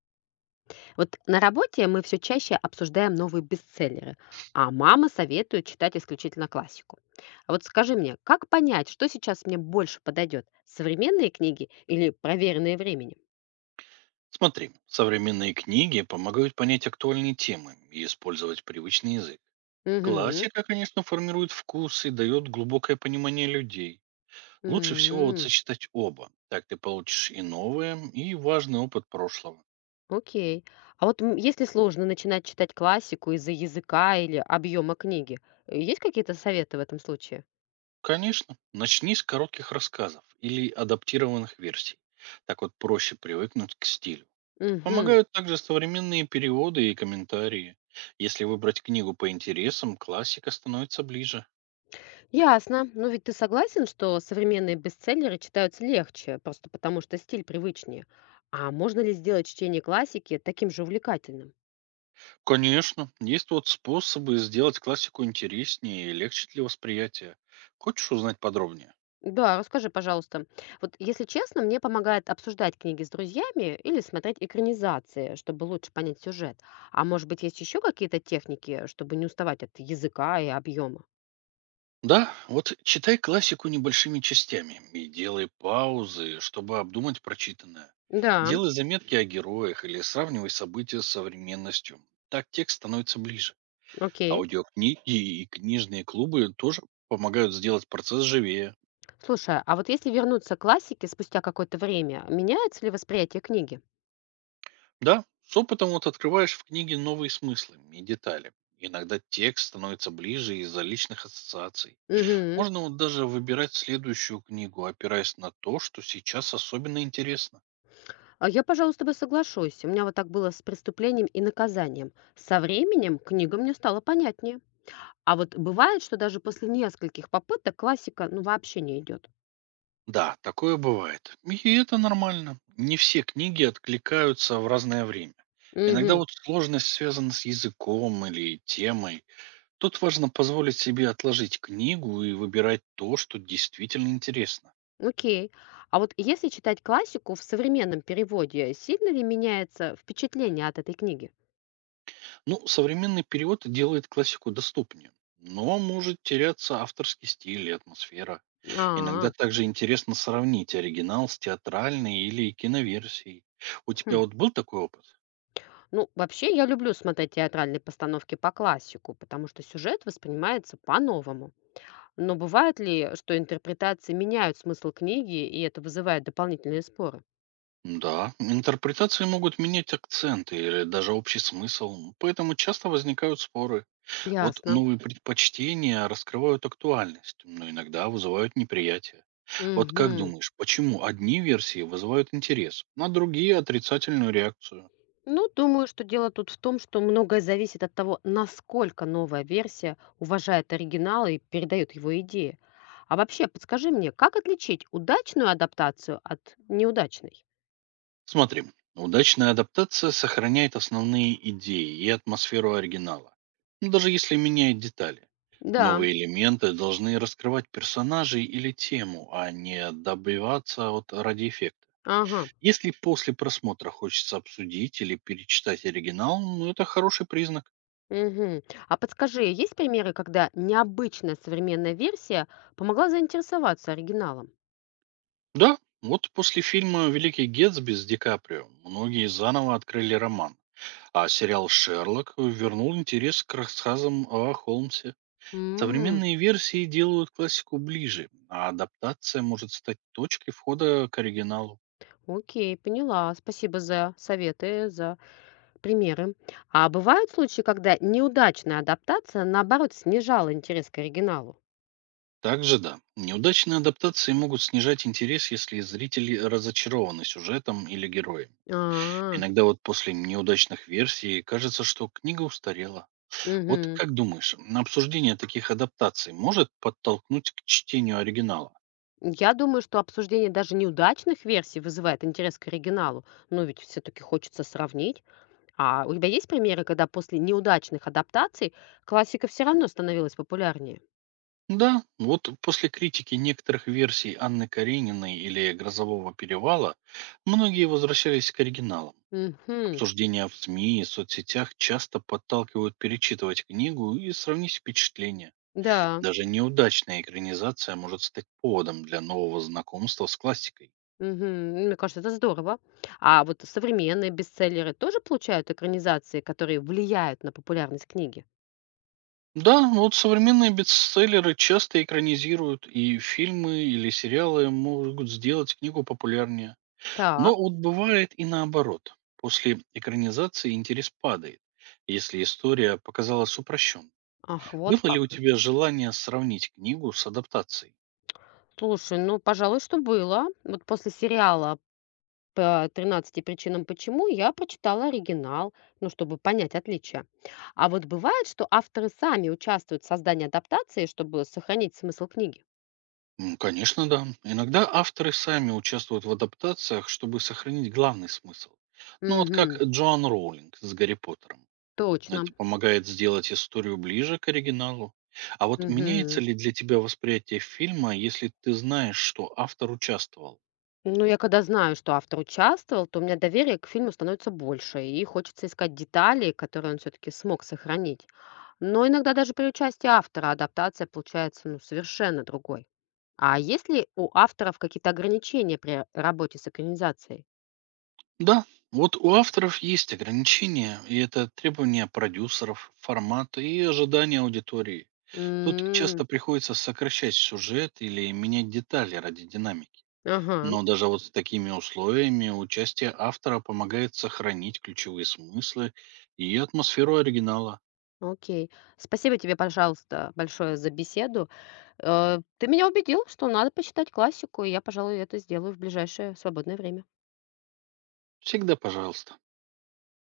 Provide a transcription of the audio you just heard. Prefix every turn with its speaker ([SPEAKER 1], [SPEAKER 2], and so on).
[SPEAKER 1] Вот на работе мы все чаще обсуждаем новые бестселлеры, а мама советует читать исключительно классику. А вот скажи мне, как понять, что сейчас мне больше подойдет? Современные книги или проверенные временем?
[SPEAKER 2] Смотри, современные книги помогают понять актуальные темы и использовать привычный язык.
[SPEAKER 1] Угу.
[SPEAKER 2] Классика, конечно, формирует вкус и дает глубокое понимание людей. Лучше всего вот
[SPEAKER 1] М.
[SPEAKER 2] сочетать оба. Так ты получишь и новое, и важный опыт прошлого.
[SPEAKER 1] Окей. А вот если сложно начинать читать классику из-за языка или объема книги, есть какие-то советы в этом случае?
[SPEAKER 2] Конечно, начни с коротких рассказов или адаптированных версий. Так вот проще привыкнуть к стилю.
[SPEAKER 1] Угу.
[SPEAKER 2] Помогают также современные переводы и комментарии. Если выбрать книгу по интересам, классика становится ближе.
[SPEAKER 1] Ясно. Ну ведь ты согласен, что современные бестселлеры читаются легче, просто потому что стиль привычнее. А можно ли сделать чтение классики таким же увлекательным?
[SPEAKER 2] Конечно, есть вот способы сделать классику интереснее и легче для восприятия. Хочешь узнать подробнее?
[SPEAKER 1] Да, расскажи, пожалуйста. Вот, если честно, мне помогает обсуждать книги с друзьями или смотреть экранизации, чтобы лучше понять сюжет. А может быть, есть еще какие-то техники, чтобы не уставать от языка и объема?
[SPEAKER 2] Да, вот читай классику небольшими частями и делай паузы, чтобы обдумать прочитанное.
[SPEAKER 1] Да,
[SPEAKER 2] Делай заметки о героях или сравнивай события с современностью. Так текст становится ближе.
[SPEAKER 1] окей.
[SPEAKER 2] Аудиокниги и книжные клубы тоже помогают сделать процесс живее.
[SPEAKER 1] Слушай, а вот если вернуться к классике спустя какое-то время, меняется ли восприятие книги?
[SPEAKER 2] Да, с опытом вот открываешь в книге новые смыслы и детали. Иногда текст становится ближе из-за личных ассоциаций.
[SPEAKER 1] Угу.
[SPEAKER 2] Можно вот даже выбирать следующую книгу, опираясь на то, что сейчас особенно интересно.
[SPEAKER 1] А я, пожалуй, с тобой соглашусь. У меня вот так было с преступлением и наказанием. Со временем книга мне стала понятнее. А вот бывает, что даже после нескольких попыток классика ну вообще не идет.
[SPEAKER 2] Да, такое бывает. И это нормально. Не все книги откликаются в разное время. Иногда
[SPEAKER 1] Угу,
[SPEAKER 2] вот сложность связана с языком или темой. Тут важно позволить себе отложить книгу и выбирать то, что действительно интересно.
[SPEAKER 1] окей. А вот если читать классику в современном переводе, сильно ли меняется впечатление от этой книги?
[SPEAKER 2] Ну, современный перевод делает классику доступнее, но может теряться авторский стиль и атмосфера.
[SPEAKER 1] А.
[SPEAKER 2] Иногда также интересно сравнить оригинал с театральной или киноверсией. У тебя
[SPEAKER 1] Хм.
[SPEAKER 2] вот был такой опыт?
[SPEAKER 1] Ну, вообще я люблю смотреть театральные постановки по классику, потому что сюжет воспринимается по-новому. Но бывает ли, что интерпретации меняют смысл книги, и это вызывает дополнительные споры?
[SPEAKER 2] Да, интерпретации могут менять акценты или даже общий смысл, поэтому часто возникают споры. Вот
[SPEAKER 1] Ясно.
[SPEAKER 2] новые предпочтения раскрывают актуальность, но иногда вызывают неприятие. Вот как
[SPEAKER 1] Мгм.
[SPEAKER 2] думаешь, почему одни версии вызывают интерес, а другие отрицательную реакцию?
[SPEAKER 1] Ну, думаю, что дело тут в том, что многое зависит от того, насколько новая версия уважает оригинал и передает его идеи. А вообще, подскажи мне, как отличить удачную адаптацию от неудачной?
[SPEAKER 2] Смотри, удачная адаптация сохраняет основные идеи и атмосферу оригинала, ну, даже если меняет детали.
[SPEAKER 1] Да,
[SPEAKER 2] Новые элементы должны раскрывать персонажей или тему, а не добиваться от ради эффекта.
[SPEAKER 1] ага.
[SPEAKER 2] Если после просмотра хочется обсудить или перечитать оригинал, ну, это хороший признак.
[SPEAKER 1] Мгм. А подскажи, есть примеры, когда необычная современная версия помогла заинтересоваться оригиналом?
[SPEAKER 2] Да, вот после фильма «Великий Гетсби» с Ди Каприо многие заново открыли роман, а сериал «Шерлок» вернул интерес к рассказам о Холмсе. Современные версии делают классику ближе, а адаптация может стать точкой входа к оригиналу.
[SPEAKER 1] Окей, поняла. Спасибо за советы, за примеры. А бывают случаи, когда неудачная адаптация, наоборот, снижала интерес к оригиналу?
[SPEAKER 2] Также да, неудачные адаптации могут снижать интерес, если зрители разочарованы сюжетом или героем.
[SPEAKER 1] А.
[SPEAKER 2] Иногда вот после неудачных версий кажется, что книга устарела. Вот
[SPEAKER 1] Мгм.
[SPEAKER 2] как думаешь, обсуждение таких адаптаций может подтолкнуть к чтению оригинала?
[SPEAKER 1] Я думаю, что обсуждение даже неудачных версий вызывает интерес к оригиналу, но ведь все-таки хочется сравнить. А у тебя есть примеры, когда после неудачных адаптаций классика все равно становилась популярнее?
[SPEAKER 2] Да, вот после критики некоторых версий Анны Карениной или «Грозового перевала» многие возвращались к оригиналу.
[SPEAKER 1] Угу,
[SPEAKER 2] Обсуждения в СМИ и соцсетях часто подталкивают перечитывать книгу и сравнить впечатления.
[SPEAKER 1] да.
[SPEAKER 2] Даже неудачная экранизация может стать поводом для нового знакомства с классикой.
[SPEAKER 1] Мгм. Мне кажется, это здорово. А вот современные бестселлеры тоже получают экранизации, которые влияют на популярность книги?
[SPEAKER 2] Да, вот современные бестселлеры часто экранизируют, и фильмы или сериалы могут сделать книгу популярнее. Но
[SPEAKER 1] Так,
[SPEAKER 2] вот бывает и наоборот. После экранизации интерес падает, если история показалась упрощенной.
[SPEAKER 1] ах, вот
[SPEAKER 2] Было ли у
[SPEAKER 1] как.
[SPEAKER 2] тебя желание сравнить книгу с адаптацией?
[SPEAKER 1] Слушай, ну, пожалуй, что было. Вот после сериала по тринадцати причинам почему я прочитала оригинал, ну, чтобы понять отличия. А вот бывает, что авторы сами участвуют в создании адаптации, чтобы сохранить смысл книги.
[SPEAKER 2] Конечно, да. Иногда авторы сами участвуют в адаптациях, чтобы сохранить главный смысл. Ну вот как
[SPEAKER 1] Угу,
[SPEAKER 2] Джоан Роулинг с Гарри Поттером.
[SPEAKER 1] точно.
[SPEAKER 2] Это помогает сделать историю ближе к оригиналу. А вот меняется
[SPEAKER 1] Мгм.
[SPEAKER 2] ли для тебя восприятие фильма, если ты знаешь, что автор участвовал?
[SPEAKER 1] Ну, я когда знаю, что автор участвовал, то у меня доверие к фильму становится больше, и хочется искать детали, которые он все-таки смог сохранить. Но иногда даже при участии автора адаптация получается ну, совершенно другой. А есть ли у авторов какие-то ограничения при работе с экранизацией?
[SPEAKER 2] Да, вот у авторов есть ограничения, и это требования продюсеров, формата и ожидания аудитории. Тут часто
[SPEAKER 1] М.
[SPEAKER 2] приходится сокращать сюжет или менять детали ради динамики.
[SPEAKER 1] Ага,
[SPEAKER 2] Но даже вот с такими условиями участие автора помогает сохранить ключевые смыслы и атмосферу оригинала.
[SPEAKER 1] окей. Спасибо тебе, пожалуйста, большое за беседу. Ты меня убедил, что надо почитать классику, и я, пожалуй, это сделаю в ближайшее свободное время.
[SPEAKER 2] Всегда пожалуйста.